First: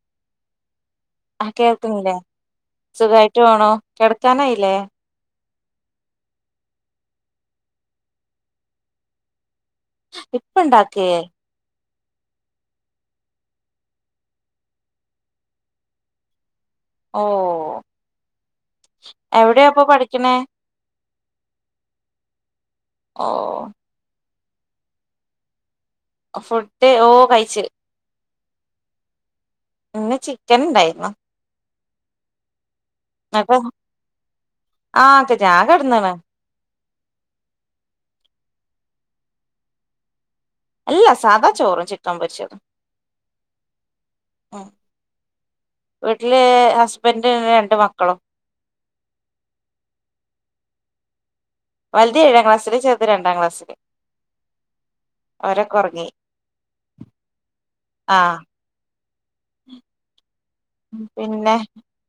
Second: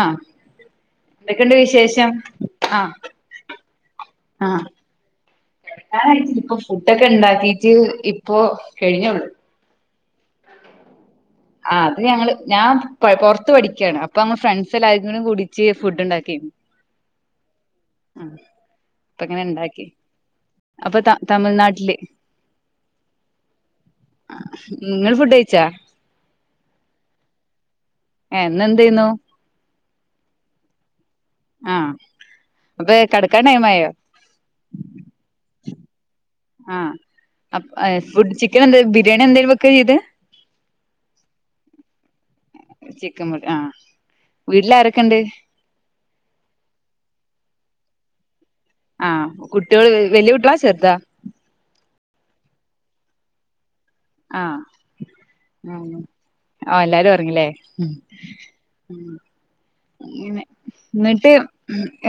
ആഹ്. ആ എന്തൊക്കെണ്ട് വിശേഷം? കേൾക്കുന്നില്ലേ ആഹ് സുഖായിട്ട് പോണു ആഹ്. കിടക്കാനായില്ലേ കട്ക്കാനായിട്ടില്ല. ഇപ്പൊ ഫുഡൊക്കെ ഇണ്ടാക്കീട്ട് ഇപ്പോ കെഴിഞ്ഞൊള്ളൂ. ഇപ്പണ്ടാക്കേ? ആഹ് അത് ഞങ്ങള്, ഞാൻ പഴ് പൊർത്ത് പഠിക്കാണ്. അപ്പ മ്മ ഫ്രണ്ട്സെല്ലാര്ക്കും കൂടീറ്റ് ഫുഡ് ഉണ്ടാക്കേന്ന്. ഓഹ്. അപ്പ ങ്ങനെ ണ്ടാക്കി. പഠിക്കണേ അപ്പ ത തമിഴ്നാട്ടില്. ഓഹ്. ആഹ് ഇങ്ങൾ ഫുഡഴിച്ചാ? ഫുഡ്, ഓഹ് കഴിച്ച്. ഏഹ്. ഇന്നന്തേന്നു? ഇന്ന് ചിക്കൻ ഇണ്ടായീന്നു. ആഹ് അപ്പെ അപ്പം ആഹ് [unintelligible] ഞാൻ കെട്ന്ന്ണ്. ആഹ്. അപ് ഫുഡ് ചിക്കൻ എന്തേ ബിരിയാണി എന്തേലും വെക്കാ ചെയ്തേ? അല്ല സാദാ ചോറും ചിക്കൻ പൊര്ച്ചതും. ചിക്കൻ പൊര് ആഹ്. വീട്ടിലാരൊക്കെണ്ട്? വീട്ടില് ഹസ്ബെൻ്റ് ന്നെ രണ്ട് മക്കളും. ആഹ് കുട്ടിയേൾ, വെല്ല്യ കുട്ട്യേളാ ചെർതാ? വൽത് ഏഴാം ക്ലാസില് ചെർത് രണ്ടാം ക്ലാസ്സില്. ആഹ്. അവരൊക്കെ ആണോ. ഉറങ്ങി ഓഹ് എല്ലാരും ഒർങ്ങില്ലേ. ഹും ആ അങ്ങിനെ ഇന്നട്ട് പിന്നെ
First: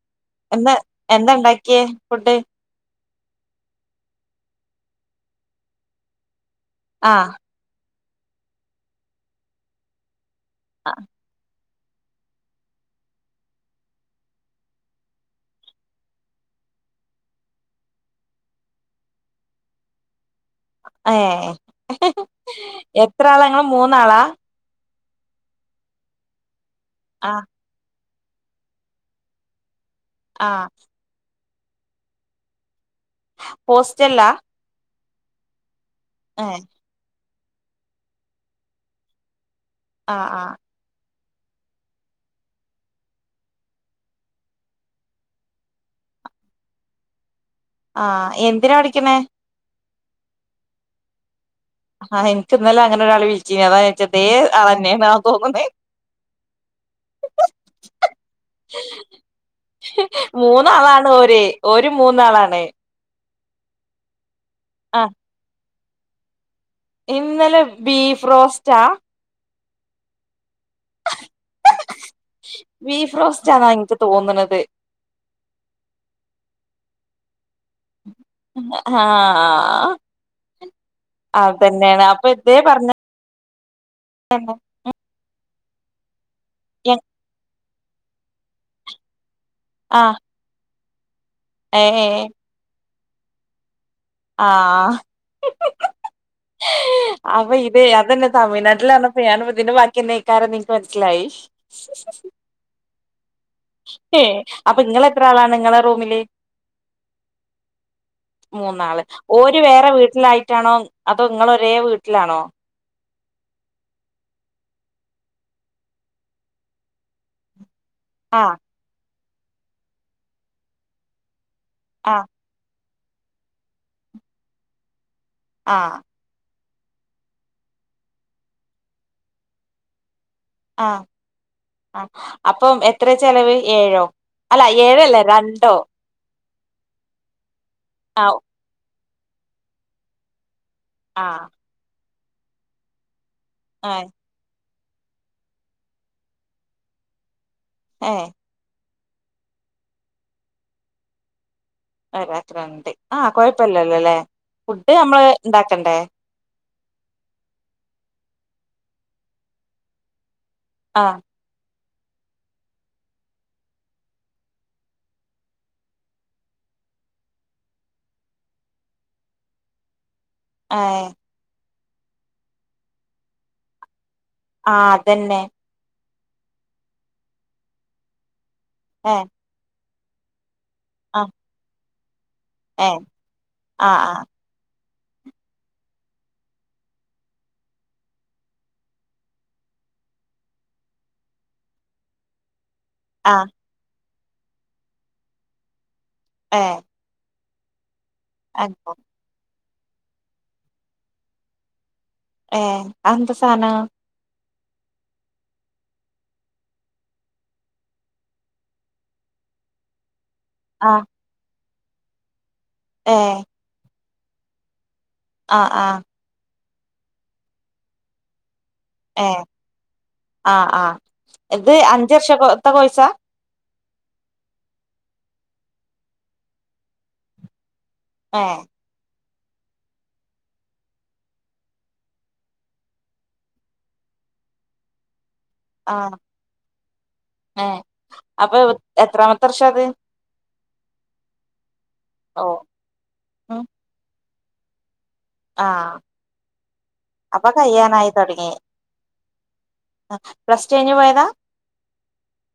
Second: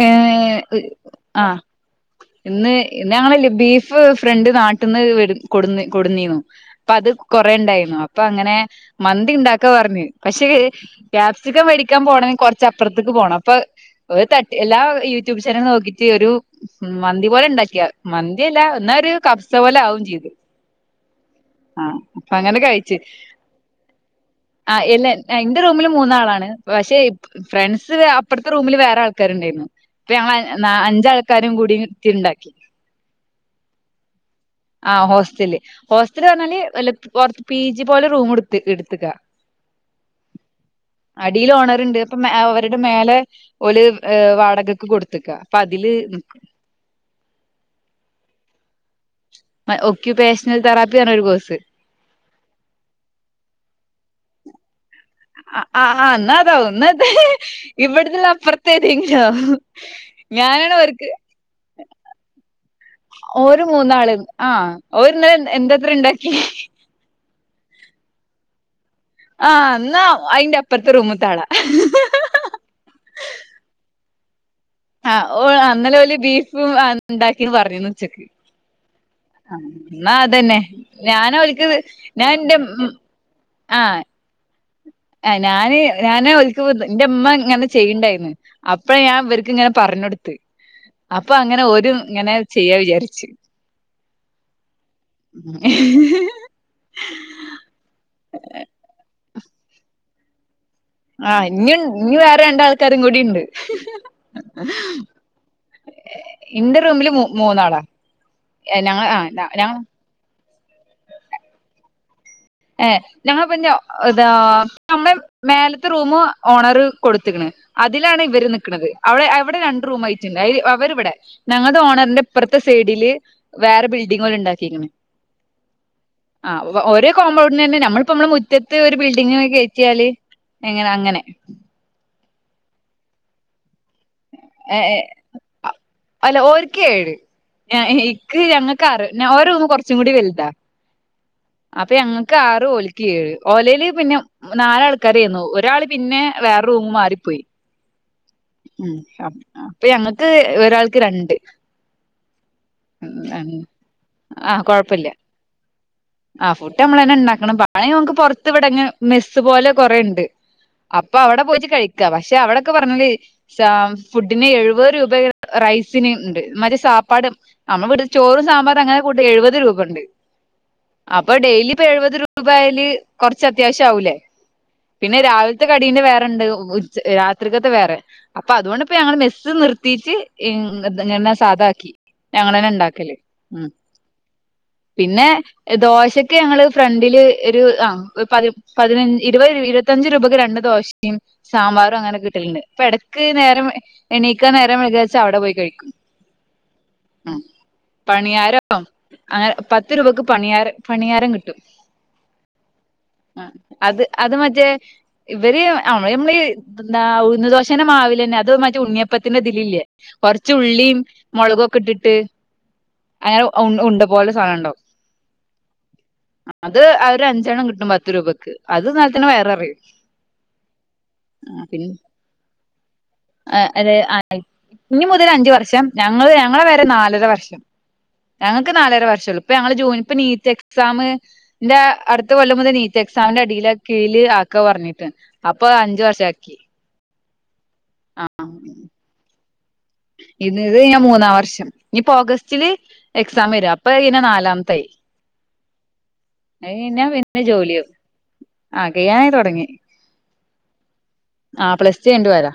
ഏഹ് എന്താ എന്താ ആഹ് ഇണ്ടാക്കിയേ ഫുഡ് ഇന്ന് ഇന്ന് ഞങ്ങള്ല്ലേ ബീഫ് ഫ്രണ്ട് നാട്ടിന്ന് വിട് കൊടുന്ന് കൊടുന്നീന്നു അപ്പം അത് ആ കുറേ ഉണ്ടായിന്നു അപ്പൊ അങ്ങനെ മന്തി ണ്ടാക്കാ പർഞ്ഞ് പക്ഷെ ലാസ് റ്റ് ചിക്കൻ വേടിക്കാൻ പോണങ്കി കുറച്ചപ്പുറത്ത്ക്ക് പോണം അപ്പത് ഒരു തട്ട് എല്ലാ യൂട്യൂബ് ചാനലും നോക്കിട്ട് ഒരു മ്മ് മന്തി പോലെ ഉണ്ടാക്കിയാ മന്തിയല്ല എന്നാ ഒരു കബ്സ പോലെ ആവും ചെയ്ത് ഏഹ് ആഹ് അപ്പൊ അങ്ങനെ കഴിച്ച് എത്ര ആളാ ഇങ്ങള് മൂന്നാളാ ആഹ് ഇല്ല ഇന്റെ റൂമില് മൂന്നാളാണ് പക്ഷെ ആ ഫ്രണ്ട്സ് അ പ്പർത്തെ റൂമിൽ വേറെ ആൾക്കാര്ണ്ടായിന്നു അപ്പം ഞങ്ങൾ ആ അഞ്ച് നാലാ അഞ്ചാൾക്കാരും കൂടി ത്തി ണ്ടാക്കി ഹോസ്റ്റലിലാ ആഹ് ഹോസ്റ്റൽല് ഹോസ്റ്റല് ഏ പർഞ്ഞാല് അല്ല പൊർത്ത് പി ജി പോലെ റൂം ഇട്ത് ഇട്ത്തക്കാ ആഹ് ആഹ് അടീല് ഓണർ ണ്ട് അപ്പം അവര്ടെ മേലെ ഓല് വാടകക്ക് കൊടുത്ത്ക്ക അപ്പൊ അതില് നിക്കും ആഹ് എന്തിനാ പഠിക്കണെ ഒക്യുപ്പേഷണൽ തെറാപ്പി പർണൊരു കോഴ്സ് ആഹ് ഇൻക്ക് ഇന്നലെ അങ്ങനൊരാള് വിളിച്ചീനി അതാ ചോയ്ച്ചെ അതേ ആളെന്ന്യാണൊ ആഹ് ആഹ് അന്നാതാവും ഒന്നത ഇവിടുത്തെല്ലാം അപ്പുറത്തേക്ക് [unintelligible] മൂന്നാളാണ് ഓര് ഓരു മൂന്നാളാണ് ഓര് മൂന്നാള് ആഹ് ഓര് ഇന്നലെ എന്താത്ര ഉണ്ടാക്കി ഇന്നലെ ബീഫ് റോസ്റ്റാ ആഹ് എന്നാ അയിന്റെ അപ്പറത്തെ റൂമിലത്തെ ആളാ ബീഫ്റോസ്റ്റ് ആണെന്നാ എനിക്ക് തോന്നണത് ആഹ് ഓള് ഇന്നലെ ഓല് ബീഫും ഉണ്ടാക്കിന്ന് പറഞ്ഞന്ന് ഉച്ചക്ക് ആഹ് എന്നാ അതന്നെ ഞാന് ഓൽക്ക് അതന്നെയാണ് അപ്പൊ ഞാൻ ഇന്റെ ഇതേ പറഞ്ഞ ആഹ് [unintelligible] ആഹ് ഞാന് ഞാൻ ഓല്ക്ക് എന്റെ അമ്മ ഇങ്ങനെ ചെയ്യണ്ടായിരുന്നു അപ്പളാ ഞാൻ ഇവർക്ക് ഇങ്ങനെ പറഞ്ഞ് ആഹ് കൊടുത്ത് അപ്പൊ അങ്ങനെ ഓരും ഏഹ് ഇങ്ങനെ ചെയ്യാ വിചാര്ച്ച് ആഹ് അപ്പൊ ഇത് അതന്നെ തമിഴ്നാട്ടിലാണ് [unintelligible] ഇതിന്റെ ബാക്കിന്ന നിക്കാര നിക്ക് മനസ്സിലായി കറങ്കൊടിണ്ട് ഏഹ് അപ്പൊ ഇങ്ങളെത്രളാണ് നിങ്ങളെ റൂമില് ഇന്റെ റൂമില് മു മു മൂന്നാള് ഓര് ഞങ്ങ വേറെ വീട്ടിലായി ട്ടാണോ അതോ ഇങ്ങള് ഒരേ വീട്ടിലാണോ ഏഹ് ഞങ്ങളപ്പന്ന ഇതാ നമ്മെ മേലത്തെ റൂമ് ഓണറ് കൊടുത്ത്ക്ക്ണ് അതിലാണ് ഇവര് ആഹ് നൽക്ക്ണത് അവിടെ അവിടെ രണ്ട് റൂം ആയിട്ടുണ്ട് അവരി ഇവിടെ ഞങ്ങളുടെ ഓണറിന്റെ ആഹ് ഇപ്പറത്ത് ത്തെ സൈഡില് വേറെ ബിൽഡിങ് പോലെ ഉണ്ടാക്കിരിക്കണ് ആഹ് ആഹ് ഓരോ കോമ്പൗണ്ടിന് തന്നെ നമ്മളിപ്പോ നമ്മളെ മുറ്റത്ത് ഒരു ബിൽഡിങ്ങ് കയറ്റിയാല് എങ്ങനെ ആഹ് അങ്ങനെ ആഹ് അപ്പം എത്ര ചെലവ് ഏഴോ അല്ല ഏഴ് ഏഹ് അല്ല രണ്ടോ അല്ല ഓരിക്കെ ഏ ആഹ് ഇക്ക് ഞങ്ങൾക്ക് അറ് ഓര് റൂമ് കുറച്ചും കൂടി വലുതാ ആഹ് അപ്പൊ ഞങ്ങക്ക് ആറ് ഓല്ക്ക് ഏഴ് ഓലയില് ആഹ് പിന്നെ നാലാൾക്കാരായിന്നു ഒരാൾ പിന്നെ വേറെ റൂമ് മാറിപ്പോയി ആഹ് ഉം അപ്പൊ ഞങ്ങൾക്ക് ഒരാൾക്ക് രണ്ട് ഒരാക്ക് രണ്ട് ആഹ് കുഴപ്പില്ലല്ലോ അല്ലേ ഫുഡ് നമ്മള് ഉണ്ടാക്കണ്ടേ? ആഹ് ഫുഡ് നമ്മള് തന്നെ ഉണ്ടാക്കണം [unintelligible] നമുക്ക് പൊറത്ത് ഇവിടെങ്ങ് മെസ്സ് പോലെ കൊറെണ്ട് അപ്പൊ ആഹ് അവിടെ പോയിട്ട് കഴിക്ക പക്ഷെ അവിടൊക്കെ പറഞ്ഞല് ഫുഡിന് എഴുപത് രൂപ റൈസിന് ഉണ്ട് മറ്റെ സാപ്പാട് നമ്മൾ വീട്ടിൽ ചോറും സാമ്പാറും അങ്ങനെ കൂട്ടി എഴുപത് രൂപ ഉണ്ട് ആഹ് അപ്പൊ ഡെയ്ലി ഇപ്പൊ എഴുപത് രൂപയിൽ ആയാല് കുറച്ച് അത്യാവശ്യം ആവൂലേ ആഹ് പിന്നെ അതന്നെ രാവിൽ ത്തെ കടീന്റെ വേറെണ്ട് ഉച്ച രാത്രിക്കത്തെ വേറെ അപ്പൊ അതുകൊണ്ട്പ്പോ ഏ ഞങ്ങള് മെസ്സ് നിർത്തിട്ട് ഇങ് ആഹ് ഇങ്ങന സാദ ആക്കി ഞങ്ങള് തന്നെ ഏഹ് ഉണ്ടാക്കല് ഉം ആഹ് പിന്നെ ദോശക്ക് ഞങ്ങള് ഫ്രണ്ടില് ഒരു ആഹ് പതി പതിനച് ഇരുപത് രൂ ഇരുപത്തഞ്ച് രൂപയ്ക്ക് രണ്ട് ദോശയും സാമ്പാറും അങ്ങനൊക്കെ കിട്ടലുണ്ട് ഇപ്പ ഇട ക്ക് ആഹ് നേരം എണീക്കാൻ നേരം വൈകിയാച്ച അവിടെ പോയി കഴിക്കും ആഹ് ഉം പണിയാരോ അങ്ങോ അങ്ങനെ പത്ത് രൂപക്ക് പണിയാര ഭണിയാരം കിട്ടും ഏഹ് അതെന്താ ആഹ് സാനം അത് അത് മറ്റേ ഇവര് അമ്മള് നമ്മളീ ത് എന്താ ഉഴുന്ന് ദോശേനെ മാവില്ലന്നെ അത് മറ്റേ ഉണ്ണിയപ്പത്തിന്റെ ഇതിലില്ലേ കൊറച്ച് ഉള്ളീം ആഹ് മൊളകൊക്കെട്ടിട്ട് ഏഹ് അങ്ങനെ ആ ഉ ഉണ്ടപോലെ സാധനംണ്ടവും ആഹ് ആഹ് അത് ഒരഞ്ചെണ്ണം കിട്ടും പത്ത് രൂപക്ക് അത് തിന്നാൽതന്നെ ഏഹ് വയറ് നറയും ആഹ് ആഹ് ആ ഇത് പിന്നെ അഞ്ച് വർഷത്തെ കോഴ്സാ ആ ഒരു അ ഇഞ്ഞി മുതൽ അഞ്ച് വർഷം ഞങ്ങള് ഞങ്ങളെ വരെ നാലര വർഷം ഏഹ് ഞങ്ങൾക്ക് നാലര വർഷംള്ളൂ ഇപ്പൊ ഞങ്ങള് ജൂ ഇപ്പ നീറ്റ് എക്സാമ് എന്റെ അടുത്ത കൊല്ലം മുതൽ നീറ്റ് എക്സാമിന്റെ അടിൽ കീഴിൽ ആക്കാന്ന് പറഞ്ഞിട്ട് അപ്പൊ അഞ്ച് വർഷാക്കി ഏ അപ്പൊ എത്രാമത്തെ വർഷാത് ഇന്ന്ത് ഞാൻ മൂന്നാം വർഷം ഇനിപ്പോ ഓഹ് ഓഗസ്റ്റില് എക്സാം ഉം വരും അപ്പൊ ഇനി നാലാമത്തായി ആഹ് അയ്കഴിഞാ പിന്നെ അപ്പൊ ജോല്യാവും കയ്യാനായി ആ കയാനായി തൊടങ്ങി ആഹ് പ്ലസ്ടു കഴിഞ്ഞ് പോയതാ ആ പ്ലസ്ടു കഴിഞ്ഞിട്ട് പോയതാ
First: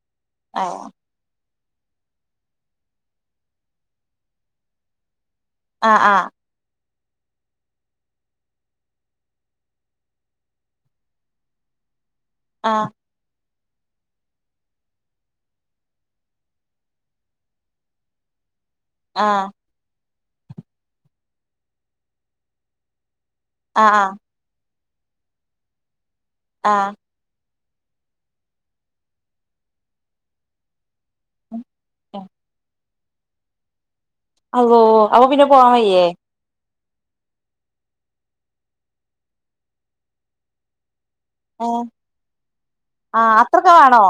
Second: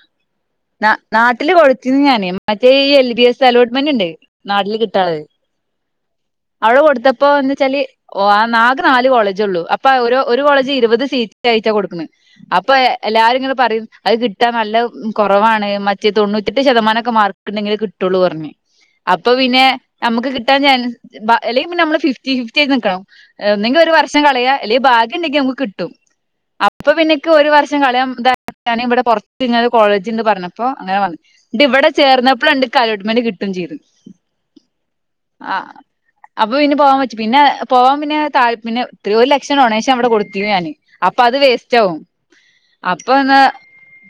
ഏഹ് ന്നാ നാട്ടില് കൊട്ത്തീന്ന് ഞാാന് മറ്റേ ഈ എൽ ബി എസ് അലോട്ട്മെന്റ് ഉണ്ട് നാട്ടില് കിട്ടാതായി ആഹ് ആഹ് അത് കൊടുത്തപ്പോ ന്ന്ച്ചാല് ഓ ആ നാഗ് നാല് കോളേജൊള്ളു അപ്പൊ ഓരോ ഒരു കോളേജി ഇരുപത് സീറ്റായിട്ടാ കൊടുക്ക്ണ് അപ്പൊ ആഹ് എല്ലാരും ഇങ്ങനെ പ്പറയും അത് കിട്ടാൻ നല്ല കുറവാണ് മറ്റേ തൊണ്ണൂറ്റെട്ട് ശതമാനക്കെ മാർക്ക്‌ണ്ടെങ്കിലെ കിട്ടോള്ളൂന്ന് പറഞ്ഞു അപ്പൊ ആഹ് പിന്നെ നമുക്ക് കിട്ടാൻചാൻ അല്ലെങ്കി പിന്നെ നമ്മള് ഫിഫ്റ്റി ഫിഫ്റ്റി ആയി നിക്കണം ഒന്നെങ്കി ഒരു ആഹ് വർഷം കളയാ അല്ലെങ്കിൽ ഭാഗ്യണ്ടെങ്കി നമുക്ക് കിട്ടും അപ്പൊ ആഹ് പിന്നെ ക്ക് ഒരു വർഷം കളിയതും ഇവിടെ പൊറതിങ്ങനെ കോളേജ്ണ്ട് പറഞ്ഞപ്പോൊ അങ്ങനെ വു ഇത് ഇവിടെ ആഹ് ചേർന്നപ്പള്ണ്ട് ക്കലോട്ട്മന്റ് കിട്ടും ചെയ്ത് അള്ളോ അപ്പൊ പിന്നെ പോവാൻ വയ്യേ അപ്പൊ പിന്നെ പോവാാൻ വച്ചു പിന്നെ പോവാൻ പിന്നെ തല് പിന്നെ ഇത്രയൊ ലക്ഷം ഡൊണേഷൻ ഇവിടെ കൊടുത്തിനു ഞാന് അപ്പൊ അത് വേസ്റ്റ് ആാവും ആ അത്രക്കെ വാണോ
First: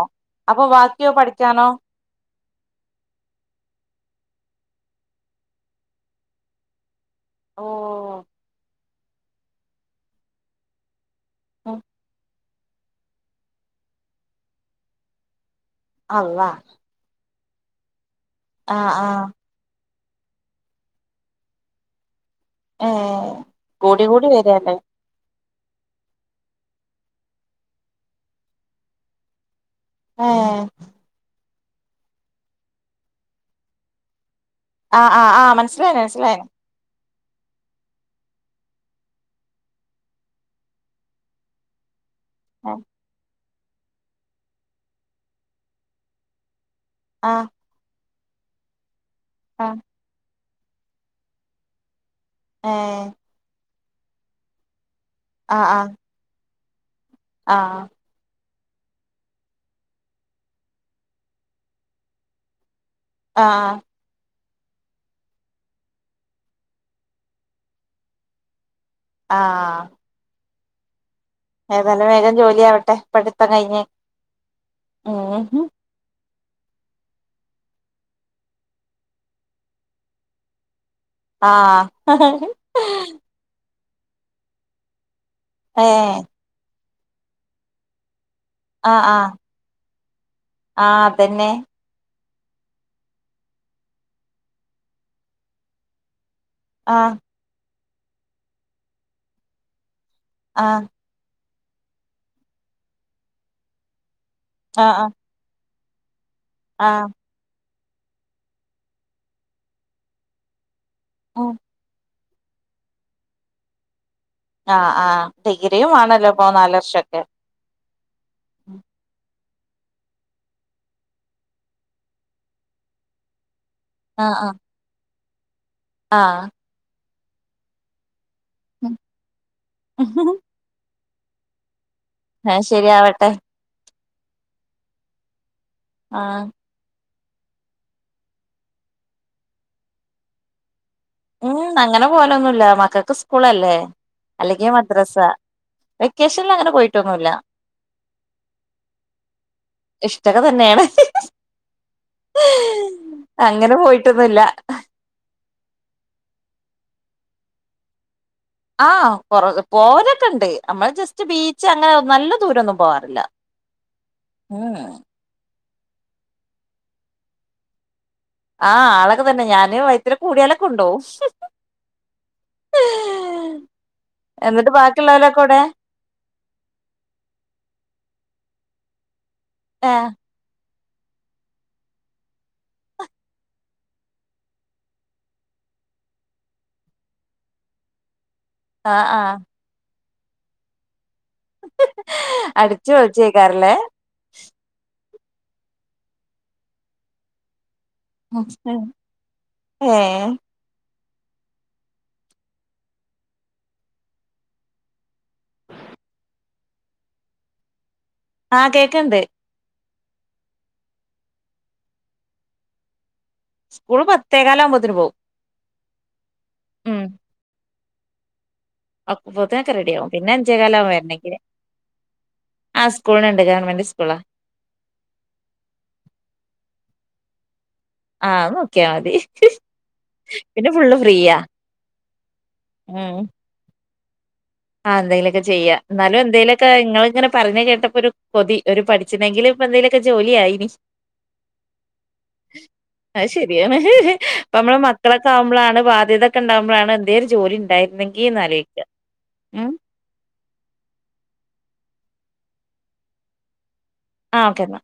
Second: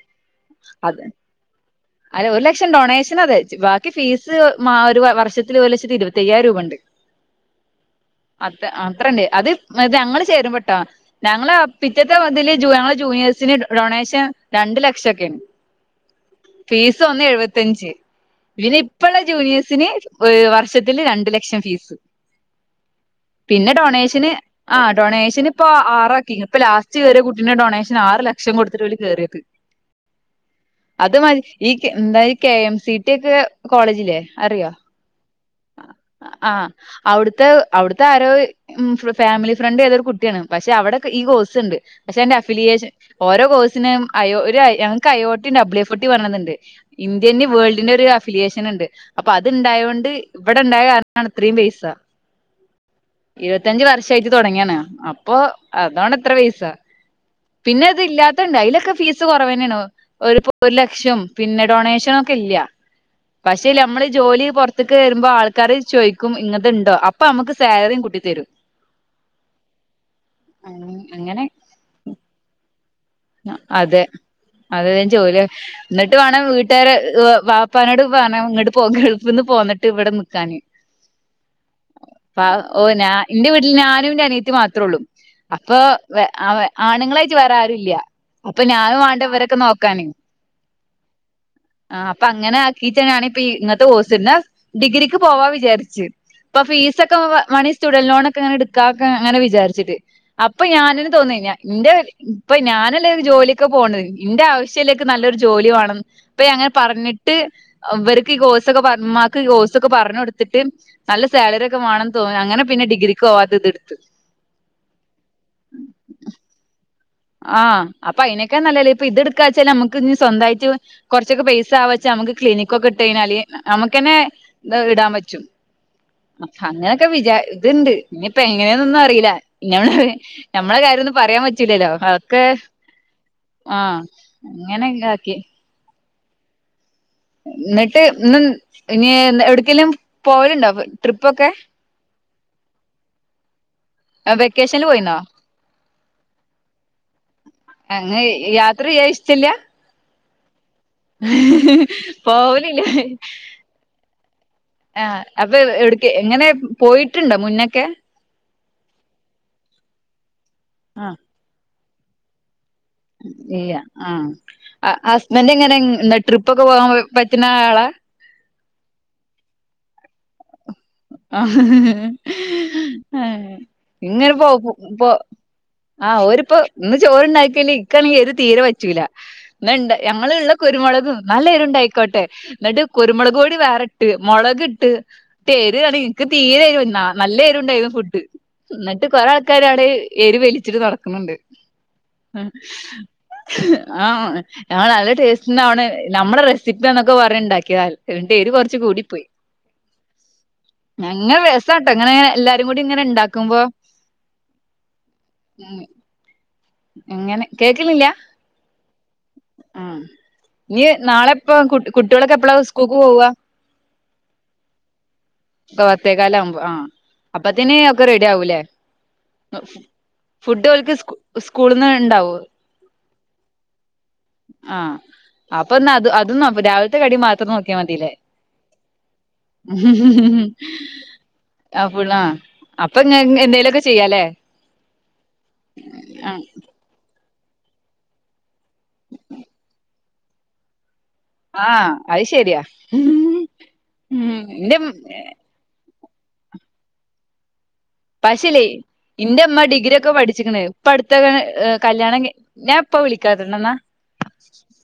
അപ്പൊ അത് ബാക്കിയോ പഠിക്കാനോ അല്ല ഒരു ലക്ഷം ഡൊണേഷൻ അത് ബാക്കി ഫീസ് മാ ഒരു വർഷത്തില് ഒരു ലക്ഷത്തി ഇരുപത്തിയ്യായിരം രൂപണ്ട് ഓഹ് അത്ര അത്രണ്ട് അത്അത് ഞങ്ങള് ചേരുമ്പട്ടോ ഞങ്ങള് പിറ്റത്തെ ഇതില് ജൂ ഞങ്ങള് ജൂനിയേഴ്സിന് ഡൊണേഷൻ രണ്ട് ലക്ഷംക്കെയാണ് അള്ളാഹ് ഫീസ് ഒന്നേ എഴുപത്തിയഞ്ച് പിന്നെ ആഹ് ഇപ്പള്ള ആഹ് ജൂനിയേഴ്സിന് ഒരു വർഷത്തില് രണ്ട് ലക്ഷം ഫീസ് ഏഹ് പിന്നെ കൂടി കൂടി ഡൊണേഷന് വരല്ലേ ആ ഡൊണേഷന് പ്പൊ ആറ് ആാക്കിക് ഇപ്പൊ ലാസ്റ്റ് കേര്യ കുട്ടീന്റെ ഡൊണേഷൻ ആറ് ലക്ഷം കൊടുത്തിട്ട് ഓല് കേറേത് ആഹ് അത് മാരി ഈ കെ എന്തായി കെ എം സി ടി ഒക്കെ കോളേജില്ലേ അറിയോ ആഹ് ആ ആ മനസ്സിലായി മനസ്സിലായി അവ്ട്ത്തെ അവ്ട്ത്തെ ആരോ ഉംഹ് ഫാമിലി ഫ്രണ്ട് ഏതൊരു കുട്ടിയാണ് പക്ഷെ അവിടെൊക്കെ ഈ കോഴ്സ്ണ്ട് പക്ഷെ എന്റെ അഫിലിയേഷൻ ഓരോ കോഴ്സിനും അയഒരു ഞങ്ങക്ക് അയോട്ടി ഡബ്യു എഫ്ട്ടി പറയണന്ന്ണ്ട് ഇന്ത്യന് ആഹ് വേൾഡിന്നൊരു അഫിലിയേഷന്ണ്ട് അപ്പൊ ആഹ് അത്ണ്ടായൊണ്ട് ഇവിടെണ്ടായ കാരണാണ് ഇത്രയും പൈസ ഏഹ് ഇരുപത്തഞ്ച് വർഷായിട്ട് തൊടങ്ങിയാണ് അപ്പൊ ആഹ് ആഹ് അതാണിത്ര പൈസ പിന്നെ ആഹ് അത് ഇല്ലാത്തണ്ട് അതിലൊക്കെ ഫീസ് കൊറവന്നേണോ. ഒരു പ്പൊ ഒരു ലക്ഷം പിന്നെ ഡൊണേഷന ഒക്കെ ഇല്ല പക്ഷെ ആഹ് നമ്മള് ജോലി പോ ക്കെ വരുമ്പോൾ ആൾക്കാാര് ചോദിക്കും ഇങ്ങനത്തെ ഉണ്ടോ അപ്പൊ നമുക്ക് സാലറിയും കൂട്ടി തരും ആ ആ അങ്ങനെ ഏതാലും വേഗം ജോലി ആവട്ടെ അതെ അതത ജോലി ഉം എന്നിട്ട് വേണം വീട്ടുകാര വാപ്പാനോട് വണം ഇങ്ങോട്ട് പോ ഗൾഫിന്ന് പോന്നിട്ട് ഇവിടെ നിക്കാന് ആഹ് അ ഓ ഞാൻ എന്റെ വീട്ടിൽ ഞാനും എന്റെ അനിയത്തി മാത്രേ ഉള്ളൂ അപ്പൊ ഏഹ് ആണുങ്ങളായിട്ട് വറരുംല്ല അപ്പൊ ഞാനും വാണ്ടവരൊക്കെ നോക്കാന ആ അതന്നെ ആ അപ്പൊ അങ്ങനെ ആക്കീട്ടനാണ ഇപ്പ ഇങ്ങത്തെ കോഴ്സ്ന്നെ ഡിഗ്രിക്ക് പോവാ വിചാരിച്ചു ഇപ്പൊ ആഹ് ഫീസൊക്കെ മണി സ്റ്റുഡൽ ലോണ ഒക്കെ അങ്ങനെ എടുക്കാെ അങ്ങനെ വിചാരിച്ചിട്ട് അപ്പൊ ആഹ് ഞാന തോന്ന ഇപ്പൊ ഞാനല്ലേ ജോലിയൊക്കെ പോണത് ഇന്റെ ആവശ്യ ആഹ് പക്ഷയിലേക്ക് ആഹ് നല്ലൊരു ജോലി ആണെന്ന് അപ്പ അങ്ങനെ ആഹ് പറഞ്ഞിട്ട് ട്ട് അവർക്ക് ഈ കോഴ്സ്ക്കെമാക്ക് കോഴ്സൊക്കെ പറഞ്ഞഞ് കൊടുത്തിട്ട് നല്ല ഉം സാലറി ഒക്കെ വേണം ത അങ്ങനെ ഡിഗ്രിക്ക് പോവാത ഇത് ഇടുത്ത ആ ആ ഡിഗ്രിയുംവണലേ ഇപ്പോ നാല് വർഷൊക്കെ ആഹ് അപ്പൊ അതിനനൊക്കെ നല്ലേ ഇപ്പൊ ഇതെടുക്കാെച്ചാൽ നമ്മുക്ക് ഇ സ്വന്തമായിട്ട് കുറച്ചൊക്കെ പൈസ ആവച്ചെ നമുക്ക് ക്നിക്ക ഒക്കെ ഇട്ട കഴിഞ്ഞാല് നമുന്നെ ആ ആ ഇന്ന് ഇടാൻ പറ്റും ആഹ് അങ്ങനെയൊക്കെ വിചാ ഇത്ണ്ട് ഇനിയിപ്പ എങ്ങനെയാന്നൊന്നും അറീല്ലാ [unintelligible] ഞമ്മളെ കാര്യൊന്നും പറയാൻ പറ്റൂല്ലല്ലോ [unintelligible] ആഹ് ശരിയാവട്ടെ ആഹ് അങ്ങനെക്കെ ആക്കി ആഹ് ഇന്നട്ട് ഇന്ന് ഇനി എവിടക്കേലും പോവലുണ്ടോ [unintelligible] ഉം അങ്ങനെ പോവലൊന്നൂല്ലാ മക്കക്ക് സ്കൂളല്ലേ അല്ലെങ്കി വെക്കേഷനിൽ പോയിന്നോ മദ്രസ്സാ വെക്കേഷനിൽ അങ്ങനെ പോയിട്ടൊന്നൂല്ലാ അങ്ങ് യാത്ര ചെയ്യാൻ ഇഷ്ട്ടക്കെ തന്നെയാണ് പോവലില്ലാ അങ്ങനെ പോയിട്ടൊന്നുല്ല ആഹ് അപ്പൊ എവ് എവിടെക്ക് എങ്ങനെ പോയിട്ട്ണ്ടോ മുന്നൊക്കെ ആഹ് കൊർ പോവലൊക്കെ ഇണ്ട് നമ്മള് ആ ജസ്റ്റ് ബീച്ച് അങ്ങനെ നല്ല ദൂരൊന്നും പോവാ ഇല്ലാ ആഹ് ആ ഹസ്ബൻഡ് എങ്ങനെ ട്രിപ്പൊക്കെ പോകാൻ പറ്റുന്ന ആളാ ആഹ് ആളൊക്കെ തന്നെ ഞാന് വയറ്റ് ത്തലേ കൂടിയാലൊക്കെ കൊണ്ടോവും. ആഹ് ഇങ്ങനെ പോ എന്നിട്ട് പോ ബാക്കിയിള്ളോലെക്കെ എവിടെ? ആഹ് ഓരിപ്പോ ഇന്ന് ചോറ്ണ്ടാക്കിയേല് ഇക്കാണെങ്കി എരു തീരെ പറ്റൂലാ ഇന്ന് ഇണ്ട് ഏഹ് ഞങ്ങള് ഇള്ള കുരുമുളകും നല്ല എരുണ്ടായിക്കോട്ടെ എന്നിട്ട് കുരുമുളക് പൊടി വേറെട്ട് മൊളക് ഇട്ട് [unintelligible] ഇൻക്ക് തീരെ എരു പറ്റ് നല്ല എരുണ്ടായിരുന്നു ഫുഡ് ഇന്നട്ട് ആഹ് കൊറെ ആഹ് ആൾക്കാരവിടെ എരു വലിച്ചിട്ട് നടക്ക്ണ് ണ്ട് അടിച്ചു പൊളിച്ചേക്കാരല്ലേ ആഹ് ഞങ്ങള് നല്ല ടേസ്റ്റ്ണ്ടാവണ് നമ്മടെ റെസിപ്പിയാന്നൊക്കെ പറഞ്ഞ് ഇണ്ടാക്കിയതാ എന്നിട്ട് എരു കൊറച്ച് [unintelligible] കൂടി പോയി ഏഹ് [unintelligible] രസാട്ടോ ഇങ്ങനെ എല്ലാരും കൂടി ഇങ്ങനെ ഇണ്ടാക്കുമ്പോ ഉം എങ്ങനെ കേക്കുന്നില്ലാ ആഹ് കേക്ക്ണ്ട് ഏഹ് ഇനി നാളെ എപ്പം കുട്ട് കുട്ട്യേളൊക്കെ എപ്പളാ സ്കൂൾക്ക് പോവാ സ്കൂള് പത്തേക്കാലാകുമ്പത്തിന് പോവും പ പത്തേക്കാലാവുമ്പോ ആഹ് ഉം അപ്പത്തേന് ഒക്കെ റെഡി ആവൂലേ അപ്പോത്തിനൊക്കെ ഫു റെഡിയാവും പിന്നെ ഫുഡ് ഓൽക്ക് സ്‌കൂ സ്കൂള്ന്ന് ഇണ്ടാവോ? ആഹ് സ്കൂള്ന്ന്ണ്ട് ഗവൺമെന്റ് സ്കൂളാ ആഹ് അപ്പൊ ഇന്നാ അതും അതൊന്നും രാവിലത്തെ കടി മാ നോക്കിയാ മതീല്ലേ ആ അത് നോക്കിയാ മതി പിന്നെ ഫുള്ള് ഫ്രീയാ ആഹ് [unintelligible] അപ്പൊ ഇങ് ഇന്നാ എന്തേലൊക്കെ ചെയ്യാലേ ആഹ് എന്തെങ്കിലൊക്കെ ചെയ്യാ ഇന്നാലും ആ എന്തേലൊക് ക്കെ ഇങ്ങള് ഇങ്ങനെ പറഞ്ഞ കേട്ടപ്പോ ഒരു കൊതി ഒരു പഠിച്ചിനേങ്കില് ഇപ്പൊ എന്തെലൊക്കെ ജോലി ആയിനി ആഹ് അത് ശരിയാ അത് ശരിയാണ് ഉം ഇപ്പ എന്റെ അമ്മളെ മക്കളൊക്കെ ആവുമ്പളാണ് ബാധ്യത ക്കെണ്ടാകുമ്പളാണ് എന്തേം ഒരു ജോലി ഇണ്ടായിരുന്നെങ്കീന്ന് ആലോയ്ക്കാ ഇന്റെ ഉമ്മ ഡിഗ്രി ഒക്കെ പഠിച്ചിക്കണ് ഇപ്പ അടുത്ത അങ് ഏഹ് കല്യാണം കയി ഞാൻ ഇപ്പ വിളിക്കാട്ടാ ഇന്നെ എന്നാ ആഹ് ഓക്കെന്നാ